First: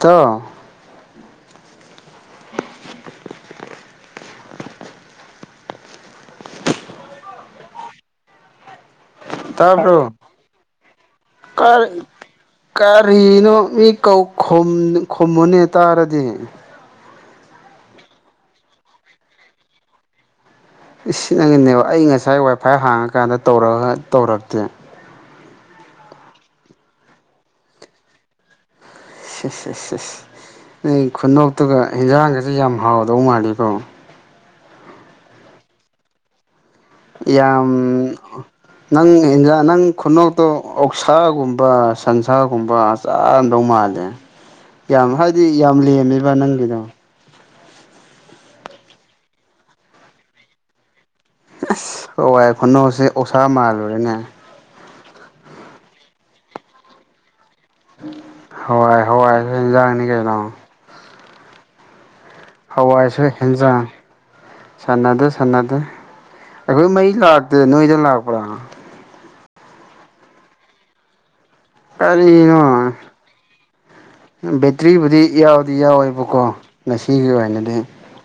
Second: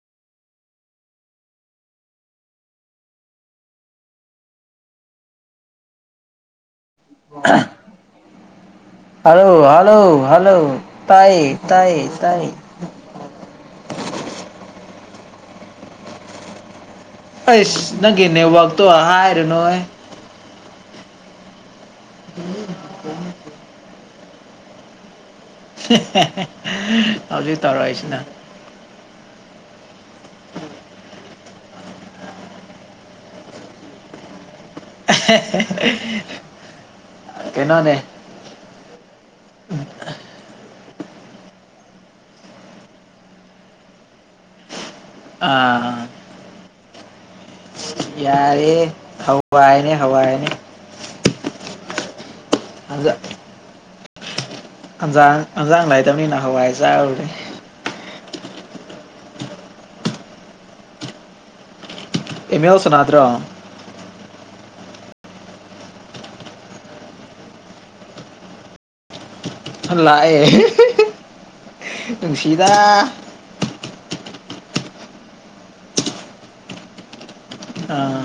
ꯇꯣ [unintelligible] ꯑꯍꯥ hello hello ꯇꯥꯕ꯭ꯔꯣ hello ꯇꯥꯏꯌꯦ ꯀꯥꯏ ꯇꯥꯏꯌꯦ ꯇꯥꯏꯌꯦ ꯀꯔꯤꯅꯣ ꯃꯤ ꯀꯧ ꯈꯨꯝ ꯈꯨꯝꯃꯨꯅꯦ ꯇꯥꯔꯗꯤ ꯑꯩꯁ ꯅꯪꯒꯤ ꯅꯦꯠꯋꯥꯛꯇꯣ ꯍꯥꯏꯔꯨꯅꯣ ꯍꯦ ꯏꯁ ꯅꯪꯒꯤ ꯅꯦꯠꯋꯥꯛ ꯑꯩ ꯉꯁꯥꯏ ꯋꯥꯏ ꯐꯥꯏ ꯍꯥꯡꯉꯀꯥꯟꯗ ꯇꯧꯔꯒꯥ ꯇꯧꯔꯛꯇꯦ ꯍꯦ ꯍꯦ ꯍꯦ ꯍꯧꯖꯤꯛ ꯇꯧꯔꯛꯏꯁꯤꯅ ꯁꯤꯁ ꯁꯤꯁ ꯅꯪꯒꯤ ꯈꯨꯅꯣꯛꯇꯨꯒ ꯍꯤꯟꯖꯥꯡꯒꯥꯁꯦ ꯌꯥꯝ ꯍꯥꯎꯗꯧ ꯃꯥꯜꯂꯤꯀꯣ ꯑꯦꯍꯦ ꯍꯦ ꯍꯦ ꯌꯥꯝ ꯅꯪ ꯏꯟꯖꯥꯡ ꯅꯪ ꯈꯨꯅꯣꯛꯇꯣ ꯑꯣꯛꯁꯥꯒꯨꯝꯕ ꯁꯟꯁꯥꯒꯨꯝꯕ ꯆꯥꯔꯝꯗꯧ ꯃꯥꯜꯂꯦ ꯌꯥꯝ ꯍꯥꯏꯗꯤ ꯌꯥꯝ ꯑꯥ ꯂꯦꯝꯃꯦꯕ ꯅꯪꯒꯤꯗꯣ ꯌꯥꯔꯦꯍꯦ ꯍꯋꯥꯏꯅꯦ ꯍꯋꯥꯏꯅꯦ ꯑꯁ ꯋꯥꯏ ꯈꯨꯟꯅꯣꯛꯁꯦ ꯍꯟꯖꯥꯡ ꯑꯣꯛꯁꯥ ꯃꯥꯜꯂꯨꯔꯦꯅꯦ ꯍꯟꯖꯥꯡ ꯍꯟꯖꯥꯡ ꯂꯩꯇꯕꯅꯤꯅ ꯍꯋꯥꯏ ꯆꯥꯔꯨꯔꯦ ꯍꯋꯥꯏ ꯍꯋꯥꯏ ꯌꯦꯟꯖꯥꯡꯅꯤ ꯀꯩꯅꯣ ꯑꯦꯝ ꯑꯦꯜ ꯍꯋꯥꯏꯁꯨ ꯁꯥꯟꯅꯗ꯭ꯔꯣ ꯍꯦꯟꯖꯥꯡ ꯁꯥꯟꯅꯗꯦ ꯁꯥꯟꯅꯗꯦ ꯑꯩꯈꯣꯏ ꯃꯩ ꯂꯥꯛꯇꯦ ꯅꯣꯏꯗ ꯂꯥꯛꯄ꯭ꯔꯥ ꯂꯥꯛꯑꯦ ꯍꯦ ꯍꯦ ꯍꯦ ꯀꯔꯤꯅꯣ ꯕꯦꯇ꯭ꯔꯤꯕꯨꯗꯤ ꯌꯥꯎꯗꯤ ꯌꯥꯎꯋꯦꯕꯀꯣ ꯉꯁꯤꯒꯤ ꯑꯣꯏꯅꯗꯤ ꯑꯥ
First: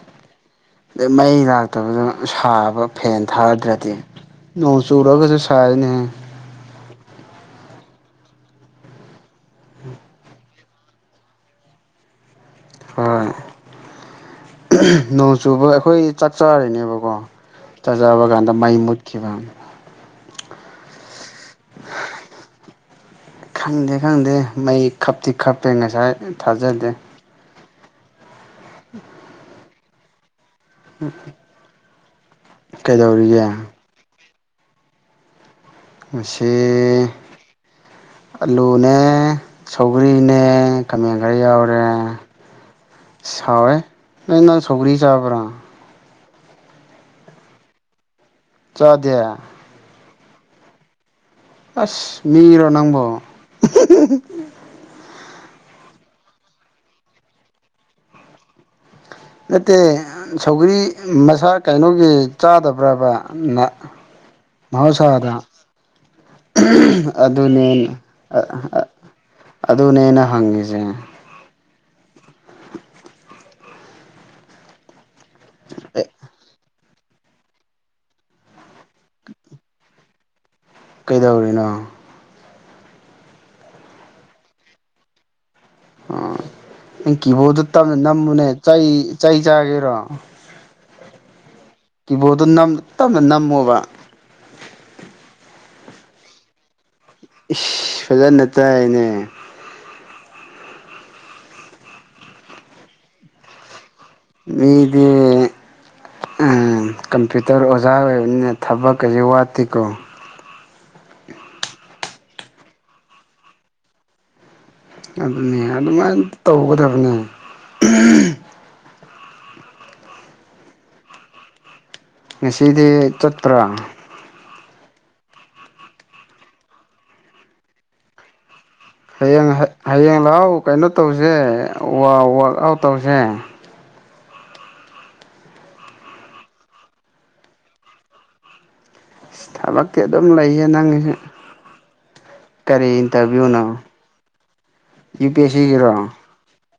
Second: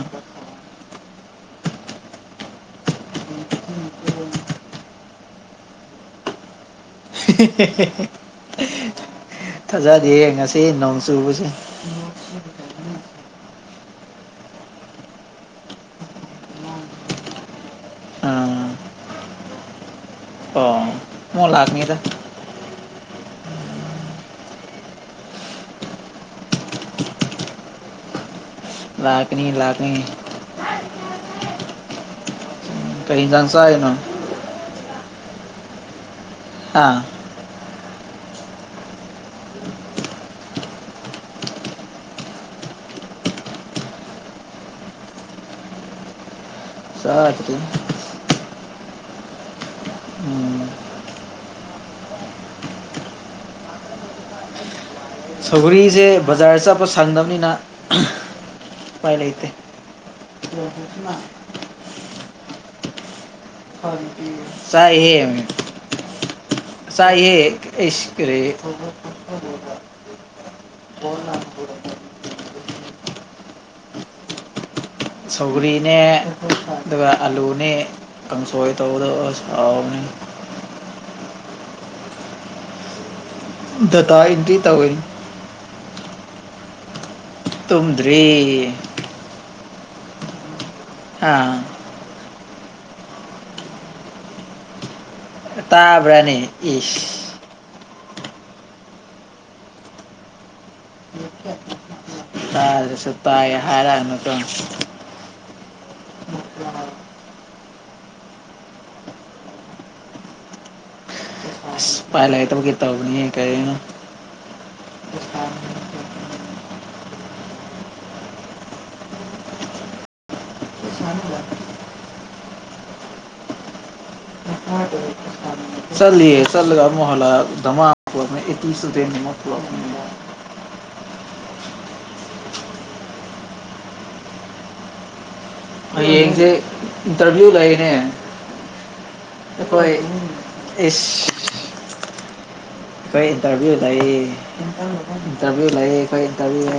ꯑꯗꯩ ꯃꯩ ꯂꯥꯛꯇꯕꯗꯨ ꯁꯥꯕ ꯐꯦꯟ ꯊꯥꯗ꯭ꯔꯗꯤ ꯅꯣꯡ ꯆꯨꯔꯒꯁꯨ ꯁꯥꯏꯌꯦꯅꯦ ꯍꯦ ꯍꯦ ꯍꯦ ꯊꯥꯖꯗꯦꯍꯦ ꯉꯁꯤ ꯅꯣꯡ ꯆꯨꯕꯁꯦ [unintelligible] ꯍꯣꯏ ꯅꯣꯡ ꯆꯨꯕ ꯑꯩꯈꯣꯏ ꯆꯥꯛ ꯆꯥꯔꯤꯅꯦꯕꯀꯣ ꯆꯥꯛ ꯆꯥꯕꯥ ꯀꯥꯟꯗ ꯃꯩ ꯃꯨꯠꯈꯤꯕ ꯑꯥꯎ ꯄꯣꯠ ꯂꯥꯛꯅꯤꯗ ꯈꯪꯗꯦ ꯈꯪꯗꯦ ꯃꯩ ꯈꯞꯇꯤ ꯈꯞꯄꯦ ꯉꯁꯥꯏ ꯊꯥꯖꯗꯦ ꯂꯥꯛꯀꯅꯤ ꯂꯥꯛꯀꯅꯤ ꯎꯝ ꯀꯔꯤ ꯏꯟꯖꯥꯡ ꯆꯔꯤꯅꯣ ꯉꯁꯤ ꯍꯥ ꯑꯜꯂꯨꯅꯦ ꯁꯧꯒ꯭ꯔꯤꯅꯦ ꯈꯥꯃꯦꯟ ꯈꯔ ꯌꯥꯎꯔꯦ ꯁꯥꯎꯋꯦꯍꯦ ꯅꯪ ꯅꯪ ꯁꯧꯒ꯭ꯔꯤ ꯆꯥꯕ꯭ꯔꯥ ꯆꯥꯗ꯭ꯔꯤ ꯆꯥꯗꯦ ꯎꯝ ꯑꯁ ꯃꯤꯔꯣ ꯅꯪꯕꯣ ꯁꯧꯒ꯭ꯔꯤꯁꯦ ꯕꯖꯥꯔ ꯆꯠꯄ ꯁꯪꯗꯕꯅꯤꯅ ꯎꯄꯥꯏ ꯂꯩꯇꯦ ꯅꯠꯇꯦ ꯁꯧꯒ꯭ꯔꯤ ꯃꯁꯥ ꯀꯩꯅꯣꯒꯤ ꯆꯥꯗꯕ꯭ꯔꯕ ꯆꯥꯏꯍꯦ ꯃꯍꯧꯁꯥꯗ ꯆꯥꯏꯍꯦ ꯑꯗꯨꯅꯦ ꯏꯁ ꯀꯔꯤ ꯑꯗꯨꯅꯦꯅ ꯍꯪꯉꯤꯁꯦ [unintelligible] ꯁꯧꯒ꯭ꯔꯤꯅꯦ ꯑꯦ ꯑꯗꯨꯒ ꯑꯂꯨꯅꯦ ꯀꯥꯡꯁꯣꯏ ꯇꯧꯕꯗꯣ ꯍꯥꯎꯕꯅꯤꯍꯦ ꯀꯩꯗꯧꯔꯤꯅꯣ ꯗꯇꯥ ꯏꯇ꯭ꯔꯤ ꯇꯧꯔꯤꯅꯤ ꯅꯩ ꯀꯤꯕꯣꯔꯗꯇꯣ ꯇꯞꯅ ꯇꯨꯝꯗ꯭ꯔꯤ ꯅꯝꯃꯨꯅꯦ ꯆꯩ ꯆꯩ ꯆꯥꯒꯦꯔꯣ ꯑꯥ ꯀꯤꯕꯣꯔꯠꯇꯣ ꯅꯝ ꯇꯞꯅ ꯅꯝꯃꯣꯕ ꯇꯥꯕ꯭ꯔꯥꯅꯦ ꯏꯁ ꯏꯁ ꯐꯖꯅ ꯇꯥꯏꯌꯦꯅꯦ [unintelligible] ꯇꯥꯗ꯭ꯔꯥꯁꯨ ꯇꯥꯏ ꯍꯥꯏꯔꯛꯑꯅꯨ ꯃꯤꯗꯤ ꯑꯥ ꯀꯝꯄ꯭ꯌꯨꯇꯔ ꯑꯣꯖꯥ ꯑꯣꯏꯔꯕꯅꯤꯅ ꯊꯕꯛꯀꯖꯦ ꯋꯥꯠꯇꯦꯀꯣ ꯎꯄꯥꯏ ꯂꯩꯇꯕꯩ ꯇꯧꯕꯅꯤꯍꯦ ꯀꯩꯅꯣ ꯑꯗꯨꯅꯦ ꯑꯗꯨꯃꯥꯏꯅ ꯇꯧꯒꯗꯕꯅꯦ [unintelligible] ꯉꯁꯤꯗꯤ ꯆꯠꯇ꯭ꯔꯥ [unintelligible] ꯆꯠꯂꯤꯌꯦ ꯆꯠꯂꯒ ꯑꯃꯨꯛ ꯍꯜꯂꯛꯑꯒ ꯙꯃ ꯍꯌꯦꯡ ꯍꯌꯦꯡ [unintelligible] ꯂꯥꯛꯑꯣ ꯀꯩꯅꯣ ꯇꯧꯁꯦ ꯋꯥ ꯋꯥ ꯋꯔꯥꯛ ꯑꯥꯎꯠ ꯇꯧꯁꯦ ꯍꯌꯦꯡꯁꯦ ꯏꯟꯇꯔꯚꯤꯌꯨ ꯂꯩꯅꯦ ꯑꯩꯈꯣꯏ ꯊꯕꯛꯇꯤ ꯑꯗꯨꯝ ꯂꯩꯌꯦ ꯅꯪꯒꯤꯁꯨ ꯏꯁ ꯀꯔꯤ ꯑꯩꯈꯣꯏ ꯏꯟꯇꯔꯚꯤꯌꯨ ꯏꯟꯇꯔꯚꯤꯌꯨꯅꯣ ꯂꯩꯌꯦ ꯌꯨ ꯄꯤ ꯑꯦꯁ ꯏꯟꯇꯔꯚꯤꯌꯨ ꯁꯤꯒꯤꯔꯣ ꯂꯩꯌꯦ ꯑꯩꯈꯣꯏ ꯀꯔꯤꯌꯦ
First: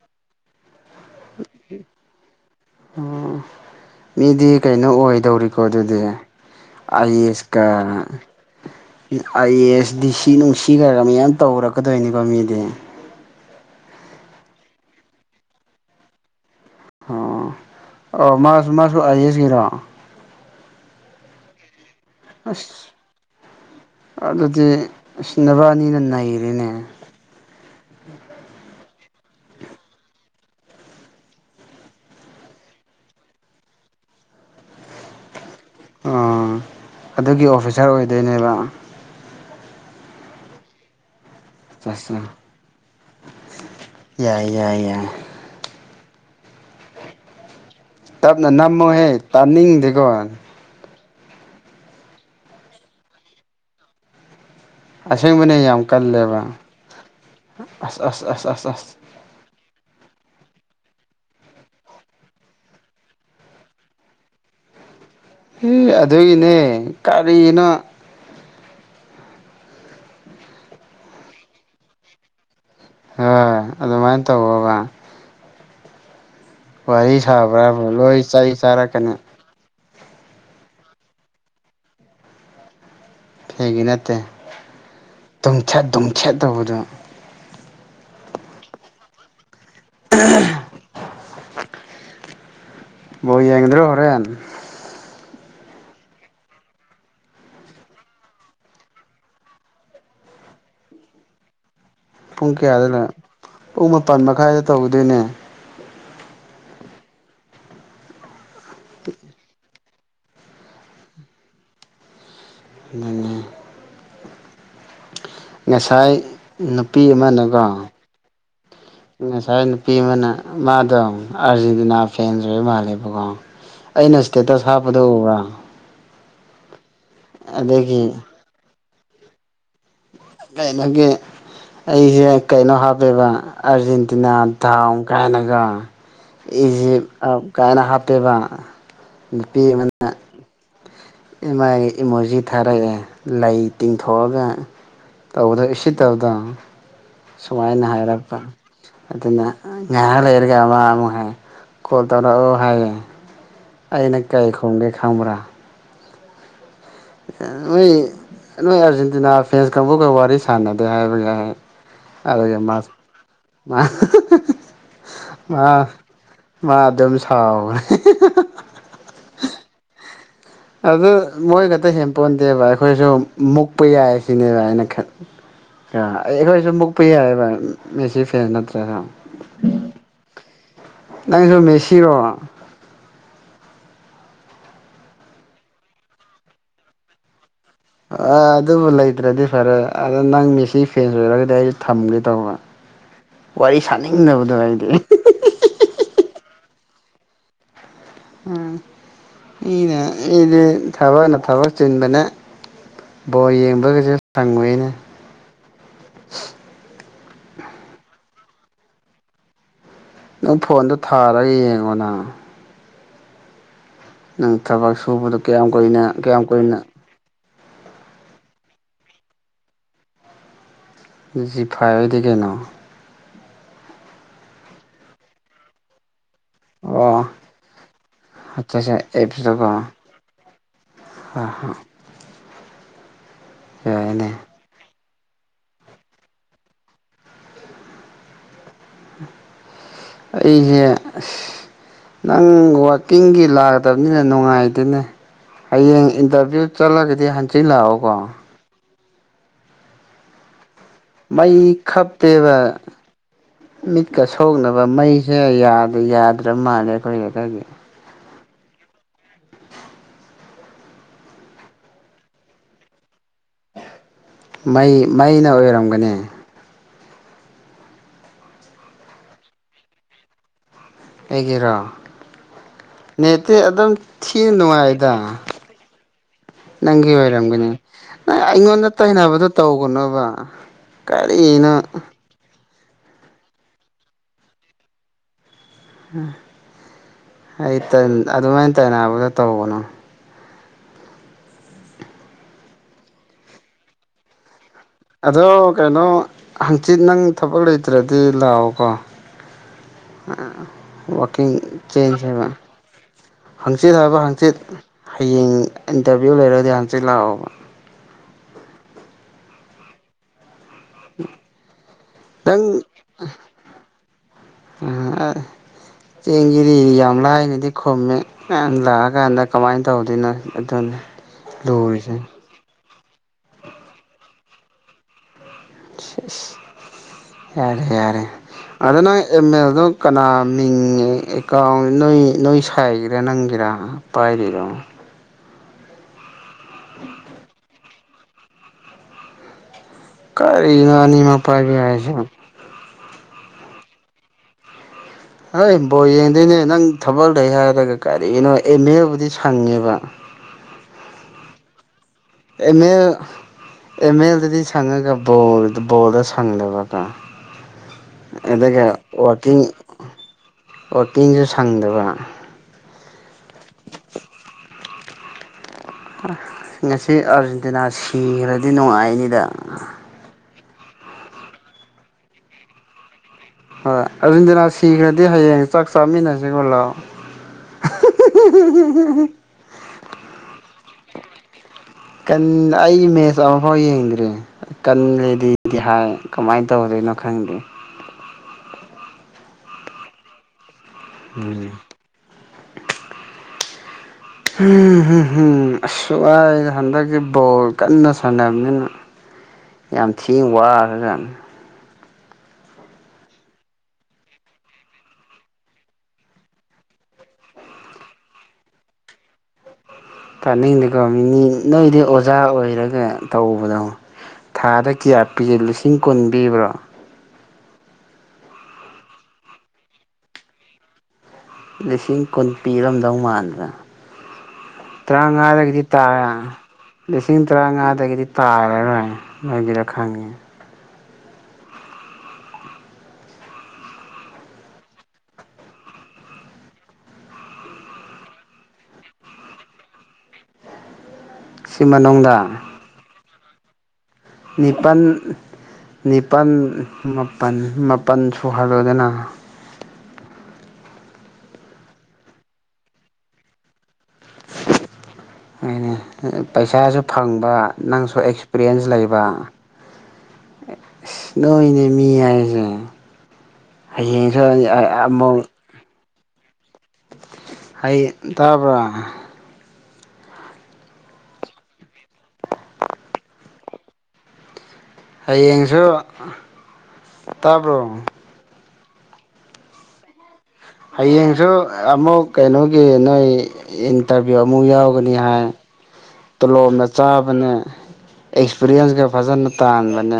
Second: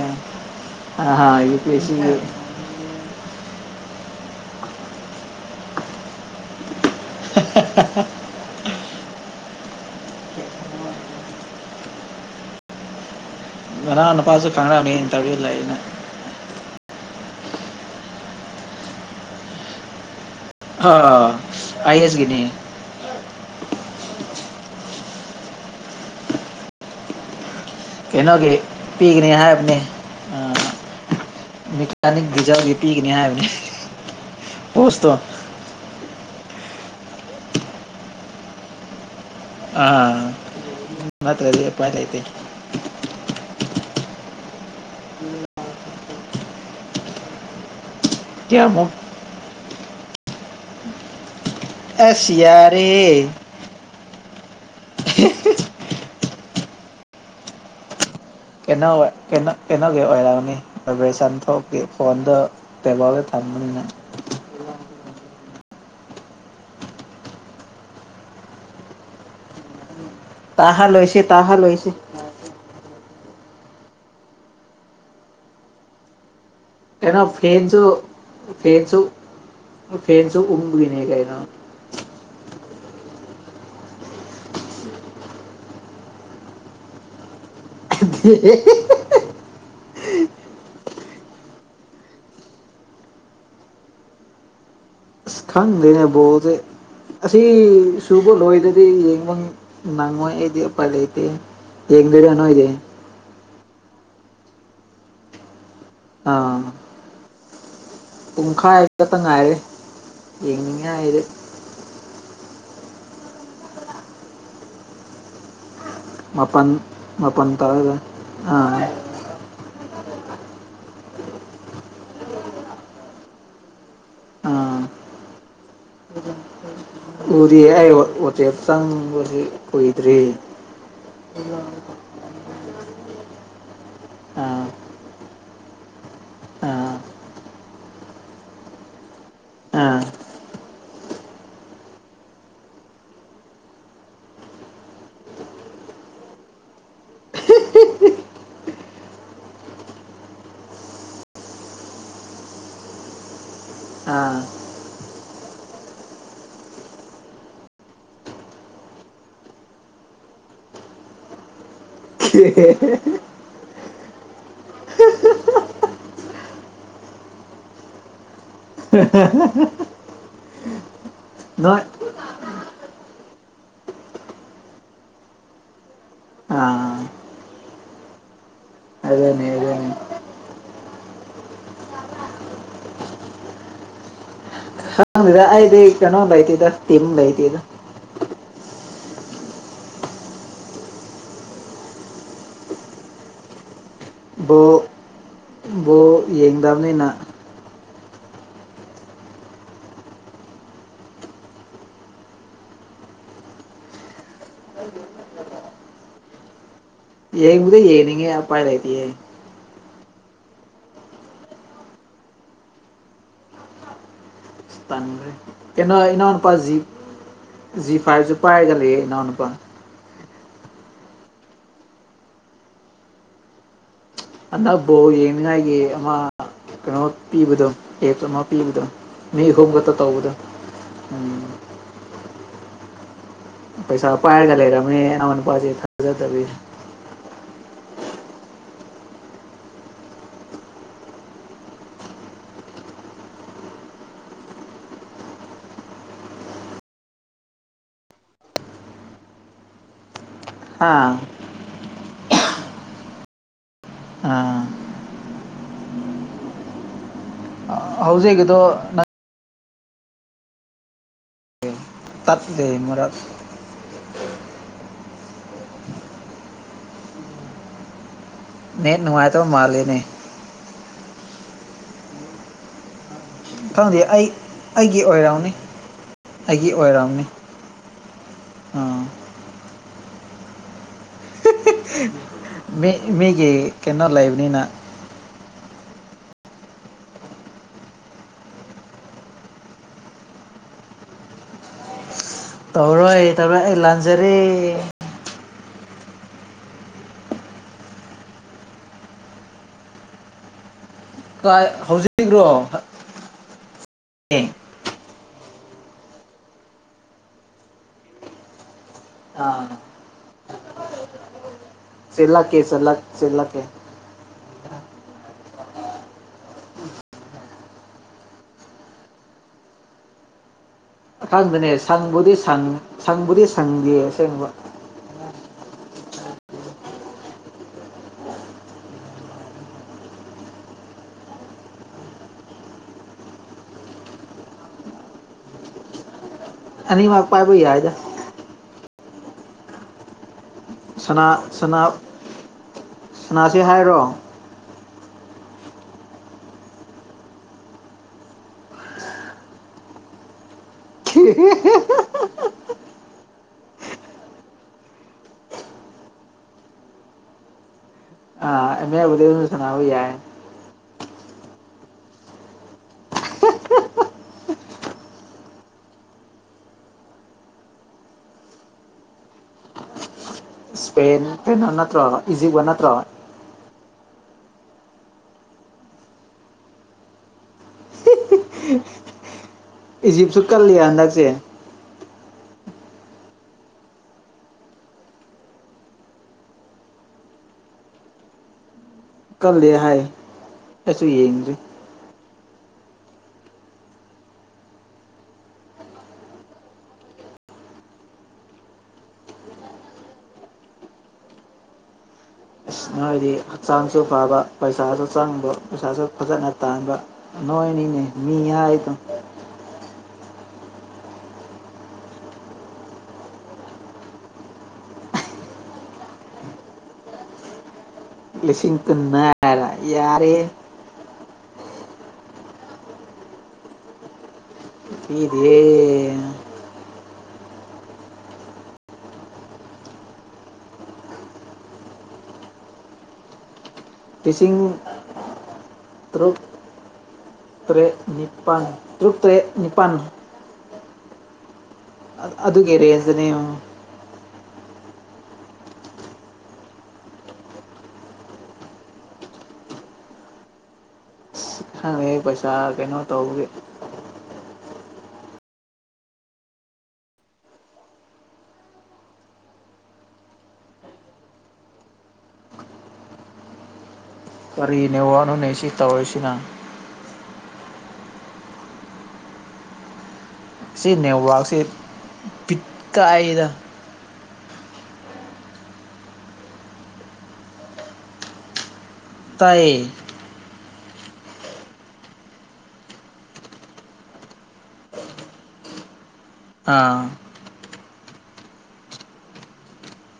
ꯑꯍꯥ ꯏ ꯌꯨ ꯄꯤ ꯁꯤ ꯑꯦꯁꯀꯤ ꯑꯣ ꯃꯤꯗꯤ ꯀꯩꯅꯣ ꯑꯣꯏꯗꯧꯔꯤꯀꯣ ꯑꯗꯨꯗꯤ ꯑꯥꯏ ask I A S D ꯁꯤ ꯅꯨꯡꯁꯤ ꯈꯔ ꯃꯌꯥꯝ ꯇꯧꯔꯛꯀꯗꯣꯏꯅꯤꯀꯣ ꯃꯤꯗꯤ ꯚꯥꯔꯥ ꯅꯨꯄꯥꯖꯨ ꯈꯪꯅꯕꯅꯦ ꯏꯟꯇꯔꯚꯤꯌꯨ ꯂꯩꯌꯦꯅꯦ ꯑꯣ ꯑꯣ ꯃꯥꯁꯨ ꯃꯥꯁꯨ ꯑꯥꯏ ꯑꯦꯁꯒꯤꯔꯣ ꯑꯥ ꯑꯥꯥꯏ ꯑꯦꯁꯀꯤ ꯑꯁ ꯑꯗꯨꯗꯤ ꯅꯕꯥꯟꯅꯤꯅ ꯅꯩꯔꯦꯅꯦ ꯀꯅꯣꯒꯤ ꯄꯤꯒꯅꯤ ꯄꯤꯒꯤꯅꯤ ꯍꯥꯏꯔꯝꯃꯦ ꯃꯀꯥꯅꯤ ꯖꯥꯎꯒꯤ ꯄꯤꯒꯅꯤ ꯍꯥꯏꯕꯅꯤ ꯄꯣꯁꯇꯣ ꯑꯣ ꯑꯗꯨꯒꯤ ꯑꯣꯐꯤꯁꯥꯔ ꯑꯣꯏꯗꯣꯏꯅꯦꯕ ꯑ ꯅꯠꯇ꯭ꯔꯗꯤ ꯎꯄꯥꯏ ꯂꯩꯇꯦ ꯌꯥꯏ ꯌꯥꯏ ꯌꯥꯏ ꯇꯞꯅ ꯀꯌꯥꯃꯨꯛ ꯅꯝꯃꯣꯍꯦ ꯇꯥꯅꯤꯡꯗꯦꯀꯣ ꯑꯁꯤꯁꯤꯌꯥꯔꯦ ꯑꯁꯦꯡꯕꯅꯦ ꯌꯥꯝ ꯀꯜꯂꯦꯕ ꯑꯁ ꯑꯁ ꯑꯁ ꯑꯁ ꯑꯁ ꯀꯦꯗꯥꯋꯦ ꯀꯦꯗ ꯀꯩꯅꯣꯒꯤ ꯑꯣꯏꯔꯛꯑꯅꯤ ꯑꯣꯄꯔꯦꯁꯟ ꯊꯣꯛꯀ ꯐꯣꯟꯗ ꯇꯦꯕꯜꯗ ꯊꯝꯕꯅꯤꯅ ꯑꯦ ꯑꯗꯨꯒꯤꯅꯦ ꯀꯔꯤꯅꯣ ꯇꯥꯍꯥ ꯂꯣꯏꯁꯤ ꯇꯥꯍꯥ ꯂꯣꯏꯁꯤ ꯍꯣꯏ ꯑꯗꯨꯃꯥꯏꯅ ꯇꯧꯒ꯭ꯔꯕ ꯀꯩꯅꯣ ꯋꯥꯔꯤ ꯐꯦꯟꯁꯨ ꯁꯥꯕ꯭ꯔꯕꯨ ꯂꯣꯏ ꯆꯩ ꯐꯦꯟꯁꯨ ꯆꯥꯔꯛꯀꯅꯤ ꯐꯦꯟꯁꯨꯁꯨ ꯎꯃꯕꯤꯅꯦ ꯀꯩꯅꯣ ꯐꯩꯒꯤ ꯅꯠꯇꯦ ꯇꯨꯝꯊꯦꯠ ꯇꯨꯝꯊꯦꯠ ꯇꯧꯕꯗꯣ [unintelligible] [unintelligible] ꯕꯣ ꯌꯥꯡꯒꯗ꯭ꯔꯣ ꯍꯣꯔꯦꯟ ꯑꯁ ꯈꯪꯗꯦꯅꯦ ꯕꯣꯜꯖꯤ ꯑꯁꯤ ꯁꯨꯕ ꯂꯣꯏꯗ꯭ꯔꯗꯤ ꯌꯦꯡꯕ ꯅꯪꯉꯣꯏ ꯑꯩꯗꯤ ꯎꯄꯥꯏ ꯂꯩꯇꯦ ꯌꯦꯡꯗꯣꯏꯔꯥ ꯄꯨꯡ ꯅꯣꯏꯗꯤ ꯀꯌꯥꯗꯅꯣ ꯄꯨꯡ ꯃꯥꯄꯥꯟ ꯃꯈꯥꯏꯗ ꯇꯧꯗꯣꯏꯅꯦ ꯑꯥ ꯄꯨꯡꯈꯥꯏ ꯈꯛꯇ ꯉꯥꯏꯔꯦ ꯌꯦꯡꯅꯤꯡꯉꯥꯏ ꯔꯦ ꯑꯗꯨꯅꯤ ꯉꯁꯥꯏ ꯃꯥꯄꯥꯟ ꯅꯨꯄꯤ ꯃꯥꯄꯥꯟ ꯑꯃꯅꯀꯣ ꯇꯧꯔꯒ ꯑꯥ ꯉꯁꯥꯏ ꯅꯨꯄꯤ ꯑꯃꯅ ꯃꯥꯗꯣ ꯑꯥꯔꯖꯦꯟꯇꯤꯅꯥ ꯐꯦꯟꯁ ꯑꯣꯏꯕ ꯃꯥꯜꯂꯦꯕꯀꯣ ꯑꯩꯅ ꯏꯁꯇꯦꯇꯁ ꯑꯥ ꯍꯥꯞꯄꯗ ꯎꯕ꯭ꯔꯥ ꯎꯗꯤ ꯑꯩ ꯑꯗꯒꯤ ꯑꯣꯇꯦꯞ ꯆꯪꯕꯗꯤ ꯀꯨꯏꯗ꯭ꯔꯤ ꯀꯩꯅꯣꯒꯤ ꯑꯩꯁꯦ ꯀꯩꯅꯣ ꯍꯥꯞꯄꯦꯕ ꯑꯥꯔꯖꯦꯟꯇ ꯇꯤꯅꯥ ꯑꯥ ꯗꯥꯎꯟ ꯀꯥꯏꯅꯒ ꯏꯁꯤ ꯑꯥ ꯀꯥꯏꯅ ꯍꯥꯞꯇꯦꯕ ꯅꯨꯄꯤ ꯑꯥ ꯑꯃꯅ ꯏꯃꯥꯏ ꯏꯃꯣꯏꯖꯤ ꯊꯥꯔꯛꯑꯦ ꯂꯩ ꯇꯤꯡꯊꯣꯛꯑꯒ ꯇꯧꯕꯗꯣ ꯏꯁꯤꯠꯇꯕꯗꯣ ꯁꯨꯃꯥꯏꯅ ꯍꯥꯏꯔꯛꯄ ꯑꯗꯨꯅ ꯉꯥꯏꯍꯥꯛ ꯂꯩꯔꯒ ꯑꯃ ꯑꯃꯨꯛ ꯍꯥꯏ ꯀꯣꯜ ꯇꯧꯔꯛꯑꯣ ꯍꯥꯏꯌꯦ ꯑꯩꯅ ꯑꯥ ꯀꯩ ꯈꯨꯝꯒꯦ ꯈꯪꯕ꯭ꯔꯥ ꯅꯣꯏ ꯅꯣꯏ ꯑꯥꯔꯖꯦꯟꯇꯤꯅꯥ ꯐ꯭ꯔꯦꯟꯁ ꯀꯥꯡꯕꯨꯒ ꯋꯥꯔꯤ ꯁꯥꯟꯅꯗꯦ ꯍꯥꯏꯕ ꯌꯥꯏ ꯑꯗꯨꯒ ꯃꯥꯁ ꯃꯥ ꯃꯥ ꯑꯗꯨꯝ ꯁꯥꯎꯒꯦ ꯍ [unintelligible] ꯑꯗꯨ ꯃꯣꯏ ꯈꯛꯇ ꯍꯦꯟꯄꯣꯟꯗꯦꯕ ꯑꯩꯈꯣꯏꯁꯨ ꯃꯨꯛꯄ ꯌꯥꯏ ꯁꯤꯅꯦꯕ ꯍꯥꯏꯅ ꯈ ꯑꯩ ꯑꯩꯈꯣꯏꯁꯨ ꯑꯥ ꯃꯨꯛꯄ ꯌꯥꯏꯑꯕ ꯃꯦꯁꯤ ꯐꯦꯟ ꯅꯠꯇ꯭ꯔꯒ ꯑꯗꯨꯅꯦ ꯑꯗꯨꯅꯦ ꯅꯪꯁꯨ ꯃꯦꯁꯤꯔꯣ ꯈꯪꯗꯦꯗ ꯑꯩꯗꯤ ꯀꯅꯣ ꯂꯩꯇꯦꯗ ꯇꯤꯝ ꯂ ꯂꯩꯏꯇꯦꯗ ꯑ ꯑꯗꯨꯕꯨ ꯂꯩꯇ꯭ꯔꯗꯤ ꯐꯔꯦ ꯑꯗ ꯅꯪ ꯃꯦꯁꯤ ꯐꯦꯟꯁ ꯑꯣꯏꯔꯒꯗꯤ ꯑꯩꯁꯨ ꯊꯝꯒꯦ ꯇꯧꯕ ꯋꯥꯔꯤ ꯁꯥꯅꯤꯡꯗꯕꯗꯣ ꯍꯥꯏꯗꯤ ꯑꯣ ꯌꯦꯡꯗꯝꯅꯤꯅ ꯎꯝ [unintelligible] ꯑꯩꯗꯤ ꯊꯕꯛꯅ ꯊꯕꯛ ꯆꯤꯟꯕꯅꯦ ꯕꯣꯜ ꯌꯦꯡꯕꯒꯁꯨ ꯁꯪꯉꯨꯏꯅꯦ ꯌꯦꯡꯕꯨꯗꯤ ꯌꯦꯡꯅꯤꯡꯉꯦ ꯎꯄꯥꯏ ꯂꯩꯇꯦ ꯅꯪ ꯐꯣꯟꯗꯣ ꯊꯥꯔꯒ ꯌꯦꯡꯉꯣ ꯅ ꯅꯪ ꯑꯁ ꯊꯕꯛ ꯇꯟꯈ꯭ꯔꯦ ꯁꯨꯕꯗꯣ ꯀꯌꯥꯝ ꯀꯩꯅꯣ ꯀꯨꯏꯅ ꯀꯌꯥꯝ ꯏꯅꯥꯎꯅꯨꯄꯥ ꯖꯤ ꯀꯨꯏꯅ ꯖꯤ ꯐꯥꯏꯚꯁꯨ ꯄꯥꯏꯔꯒ ꯂꯩꯌꯦ ꯏꯅꯥꯎ ꯅꯨꯄꯥ ꯖꯤꯐꯥꯏꯗꯤ ꯀꯩꯅꯣ ꯍꯟꯗꯛ ꯕꯣꯜ ꯌꯦꯡꯅꯤꯉꯥꯏꯒꯤ ꯑꯃ ꯀꯩꯅꯣ ꯑꯣ ꯄꯤꯕꯗꯣ ꯑꯦꯞꯁ ꯑꯃ ꯄꯤꯕꯗꯣ ꯑꯠꯆꯥꯆꯥ ꯃꯤ ꯑꯍꯨꯝ ꯈꯛꯇ ꯇꯧꯕꯗꯣ ꯎꯝ ꯍ ꯍ ꯄꯩꯁꯥ ꯌꯥꯏꯅꯦ ꯄꯥꯏꯔꯒ ꯂꯩꯔꯝꯃꯦ ꯏꯅꯥꯎ ꯅꯨꯄꯥꯁꯦ ꯊꯥꯖꯗꯕꯤꯗ ꯑꯩꯁꯦ ꯑꯁ ꯅꯪ ꯋꯥꯛꯀꯤꯡꯒꯤ ꯂꯥꯛꯇꯕꯅꯤꯅ ꯅꯨꯡꯉꯥꯏꯇꯦꯅꯦ ꯍꯌꯦꯡ ꯏꯟꯇꯔꯚꯤꯌꯨ ꯆꯠꯂꯒꯗꯤ ꯍꯟꯆꯤꯠ ꯂꯥꯛꯑꯣꯀꯣ ꯍꯥ ꯃꯩ ꯈꯞꯇꯦꯗ ꯃꯤꯠꯀ ꯑꯥ ꯁꯣꯛꯅꯕ ꯃꯩꯁꯦ ꯌꯥꯗ꯭ꯔ ꯌꯥꯗ꯭ꯔꯕ ꯃꯥꯜꯂꯦ ꯑꯩꯈꯣꯏ ꯍꯧꯖꯤꯛꯀꯤꯗꯣ ꯇꯠꯂꯦ ꯃꯔꯛ ꯃꯩ ꯃꯩꯅ ꯑꯣꯏꯔꯝꯒꯅꯤ ꯅꯦꯠ ꯅꯨꯡꯉꯥꯏꯇꯕ ꯃꯥꯜꯂꯤꯅꯦ ꯑꯩꯒꯤꯔꯣ ꯅꯦꯠꯇꯤ ꯑꯗꯨꯝ ꯈꯪꯗꯦ ꯑꯩ ꯊꯤꯅ ꯑꯩꯒꯤ ꯅꯨꯡꯉꯥꯏꯗ ꯑꯣꯏꯔꯝꯅꯤ ꯑꯩꯒꯤ ꯅꯪꯒꯤ ꯑꯣꯏꯔꯝꯅꯤ ꯑꯣꯏꯔꯝꯒꯅꯤ ꯅꯪ ꯑꯩꯉꯣꯟꯗ ꯑꯥ ꯇꯩꯅꯕꯗꯣ ꯇꯧꯒꯅꯨꯕ ꯀꯔꯤꯅꯣ [unintelligible] ꯃꯤ ꯃꯤꯒꯤ ꯀꯩꯅꯣ ꯂꯩꯕꯅꯤꯅ ꯎꯝ ꯑꯩ [unintelligible] ꯑꯗꯨꯃꯥꯏꯅ ꯇꯥꯏꯅꯕꯗꯣ ꯇꯧꯒꯅꯣ ꯇꯧꯔꯣꯏ ꯇꯧꯔꯣꯏ ꯑꯩ ꯂꯥꯟꯖꯔꯦ ꯑꯗꯣ ꯀꯩꯅꯣ ꯍꯪꯆꯤꯠ ꯅꯪ ꯊꯕꯛ ꯂꯩꯇ꯭ꯔꯗꯤ ꯂꯥꯛꯑꯣꯀꯣ ꯑ ꯋꯥꯀꯤꯡ ꯀꯥꯏ ꯍꯧꯖꯤꯛꯔꯣ ꯆꯦꯟꯁꯦꯕ ꯍꯥꯡꯆꯤꯠ ꯍꯥꯏꯕ ꯑꯦ ꯍꯥꯡꯆꯤꯠ ꯍꯌꯦꯡ ꯏꯟꯇꯔꯚꯤꯌꯨ ꯂꯣꯏꯔꯒꯗꯤ ꯍꯥꯡꯆꯤꯠ ꯂꯥꯛꯑꯣꯕ ꯑꯥ [inaudible] ꯆꯦꯜꯂꯛꯀꯦ ꯅꯪ ꯆꯜꯂꯛ ꯆꯦꯜꯂꯛꯀꯦ ꯑ ꯆꯦꯡꯁꯤꯗꯤ ꯌꯥꯝ ꯂꯥꯏꯅꯗꯤ ꯈꯨꯝꯃꯦ ꯅꯪ ꯂꯥꯛꯑꯀꯥꯟꯗ ꯀꯃꯥꯏꯅ ꯇꯧꯗꯣꯏꯅꯣ ꯑꯗꯨꯅꯤ [unintelligible] ꯂꯨꯔꯤꯁꯦ ꯁꯪꯕꯨꯗꯤ ꯁꯪ ꯁꯪꯕꯨꯗꯤ ꯁꯪꯗꯦ ꯑꯁꯦꯡꯕ ꯁꯦꯆ ꯌꯥꯔꯦ ꯌꯥꯔꯦ ꯑꯗꯣ ꯅꯪ ꯑꯦꯝꯃꯦꯜꯗꯣ ꯀꯅꯥ ꯃꯤꯡ ꯑꯦꯀꯥꯎꯟ ꯅꯣꯏ ꯅꯣꯏ ꯁꯥꯏꯒꯤꯔꯥ ꯅꯪꯒꯤꯔꯥ ꯄꯥꯏꯔꯤꯔꯣ ꯑꯅꯤꯃꯛ ꯄꯥꯏꯕ ꯌꯥꯏꯗ ꯀꯔꯤꯅꯣ ꯑꯅꯤ ꯁꯅꯥ ꯃꯛ ꯄꯥꯏꯕꯩ ꯁꯅꯥ ꯍꯥꯏꯁꯤꯕꯣ ꯁꯅꯥꯁꯤ ꯍꯥꯏꯔꯣ ꯍꯏ ꯕꯣ ꯌꯦꯡꯗꯣꯏꯅꯦ ꯅꯪ ꯊꯕꯛ ꯂꯩ ꯍꯥꯏꯔꯒ ꯀꯔꯤꯒꯤꯅꯣ ꯑꯦꯝꯑꯦꯜꯕꯨꯗꯤ ꯁꯪꯉꯦꯕ [unintelligible] ꯑꯦꯝꯃꯦꯜ ꯑꯦꯝꯃꯦꯜꯗꯗꯤ ꯁꯪꯉꯒꯕꯣꯜꯗ ꯕꯣꯜꯗ ꯁꯪꯂꯕꯒ ꯑꯗꯨꯒ ꯑꯦꯝ ꯑꯦꯕꯨꯗꯤ ꯑꯗꯨꯝ ꯋꯥꯛꯀꯤꯡ ꯁꯥꯟꯅꯕ ꯌꯥꯏ ꯋꯥꯛꯀꯤꯡꯁꯨ ꯁꯪꯗꯕ ꯉꯁꯤ ꯑꯥꯔꯖꯦꯟꯇꯤꯅꯥ ꯁꯤꯈ꯭ꯔꯗꯤ ꯅꯨꯡꯉꯥꯏꯅꯤꯗ ꯁ꯭ꯄꯦꯟ ꯀꯩꯅꯣ ꯅꯠꯇ꯭ꯔꯣ ꯏꯖꯤꯞꯒ ꯅꯠꯇ꯭ꯔꯣ ꯍꯣꯏ ꯑꯔꯖꯦꯟꯗꯤꯅꯥ ꯁꯤꯈ꯭ꯔꯗꯤ ꯍꯌꯦꯡ ꯆꯥꯛ ꯆꯥꯃꯤꯟꯅꯁꯤꯀꯣ ꯂꯥꯛꯑꯣ [unintelligible] ꯏꯖꯤꯞꯁꯨ ꯀꯜꯂꯤ ꯍꯟꯗꯛꯁꯦ ꯀꯟ ꯑꯩ ꯃꯦꯁ ꯑꯝꯐꯥꯎ ꯌꯦꯡꯗ꯭ꯔꯤ ꯀꯟꯒ꯭ꯔꯦꯗꯤꯗꯤ ꯍꯥꯏ ꯀꯝꯃꯥꯏ ꯇꯧꯔꯤꯅꯣ ꯈꯪꯗꯦ ꯀꯜꯂꯦ ꯍꯥꯏ ꯑꯩꯁꯨ ꯌꯦꯡꯗ꯭ꯔꯤ ꯨꯑꯁ ꯋꯥꯏꯗ ꯍꯟꯗꯛꯁꯦ ꯕꯣꯜ ꯀꯟꯅ ꯁꯥꯟꯅꯕꯅꯤꯅ ꯌꯥꯝ ꯊꯤꯅ ꯋꯥꯈ꯭ꯔꯖꯥꯅꯦ ꯑꯁ ꯅꯣꯏꯗꯤ ꯍꯛꯆꯥꯡꯁꯨ ꯐꯕ ꯄꯩꯁꯥꯁꯨ ꯆꯪꯕ ꯄꯩꯁꯥꯁꯨ ꯐꯖꯅ ꯇꯥꯟꯕ ꯅꯣꯏꯅꯤꯅꯦ ꯃꯤ ꯍꯥꯏꯗꯣ ꯇꯥꯅꯤꯡꯗꯦꯀꯣ ꯅꯤ ꯅꯣꯏꯗꯤ ꯑꯣꯖꯥ ꯑꯣꯏꯔꯒ ꯇꯧꯕꯗꯣ ꯊꯥꯗ ꯀꯌꯥ ꯄꯤꯒꯦ ꯂꯤꯁꯤꯡ ꯀꯨꯟ ꯄꯤꯕ꯭ꯔꯣ ꯂꯤꯁꯤꯡ ꯀꯨꯟ ꯍꯥꯏꯔ ꯌꯥꯔꯦ ꯂꯤꯁꯤꯡ ꯀꯨꯟ ꯄꯤꯔꯝꯗꯧ ꯃꯥꯟꯗꯔ ꯄꯤꯗꯦ ꯇ꯭ꯔꯥꯡꯉꯥꯗꯒꯤꯗꯤ ꯇꯥ ꯂꯤꯁꯤꯡ ꯇꯔꯥꯡꯉꯥꯗꯒꯤꯗꯤ ꯇꯥꯔꯔꯣꯏ ꯅꯣꯏꯒꯤꯗꯣ ꯈꯪꯉꯦ ꯂꯤꯁꯤꯡ ꯇꯔꯨꯛ ꯇꯔꯦꯠ ꯅꯤꯄꯥꯟ ꯇꯔꯨꯛ ꯇꯔꯦꯠ ꯅꯤꯄꯥꯟ ꯁꯤ ꯑ ꯃꯅꯨꯡꯗ ꯑꯗꯨꯒꯤ ꯔꯦꯟꯖꯗꯅꯤ ꯌꯦꯡꯉꯣ ꯅꯤꯄꯟ ꯅꯤꯄꯟ ꯃꯥꯄꯟ ꯃꯥꯄꯟ ꯁꯨꯍꯜꯂꯣꯗꯅ ꯈꯪꯉꯦ ꯄꯩꯁꯥ ꯀꯩꯅꯣ ꯇꯧꯕꯒꯤ [inaudible] ꯍꯣꯢꯅꯦ ꯄꯩꯁꯥꯁꯨ ꯐꯪꯕ ꯅꯪꯁꯨ ꯑꯦꯛꯁꯄꯤꯔꯤꯌꯦꯟꯁ ꯂꯩꯕ ꯅꯣꯏꯅꯦ ꯃꯤ ꯍꯥꯏꯁꯦ ꯍꯌꯦꯡ ꯑꯩ ꯑꯥ ꯃꯣꯜ ꯇꯧꯔꯁꯤꯅ ꯍꯩ ꯇꯥꯕ꯭ꯔꯥ ꯁꯤ ꯅꯦꯠꯋꯥꯛꯁꯤ ꯄꯤꯠ ꯀꯥꯏꯗ ꯍꯌꯦꯡꯁꯨ ꯇꯥꯕ꯭ꯔꯣ ꯇꯥꯏꯌꯦ ꯍꯌꯦꯡꯁꯨ ꯑꯃꯨꯛ ꯀꯩꯅꯣꯒꯤ ꯅꯣꯏ ꯏꯟꯇꯔꯚꯤꯌꯨ ꯑꯃꯨꯛ ꯌꯥꯎꯒꯅꯤ ꯍꯥꯏ ꯇꯣꯂꯣꯞꯅ ꯑꯥ ꯆꯥꯕꯅꯦ ꯑꯦꯛꯁꯄꯤꯔꯤꯌꯦꯟꯁꯀ ꯐꯖꯅ ꯇꯥꯟꯕꯅꯦ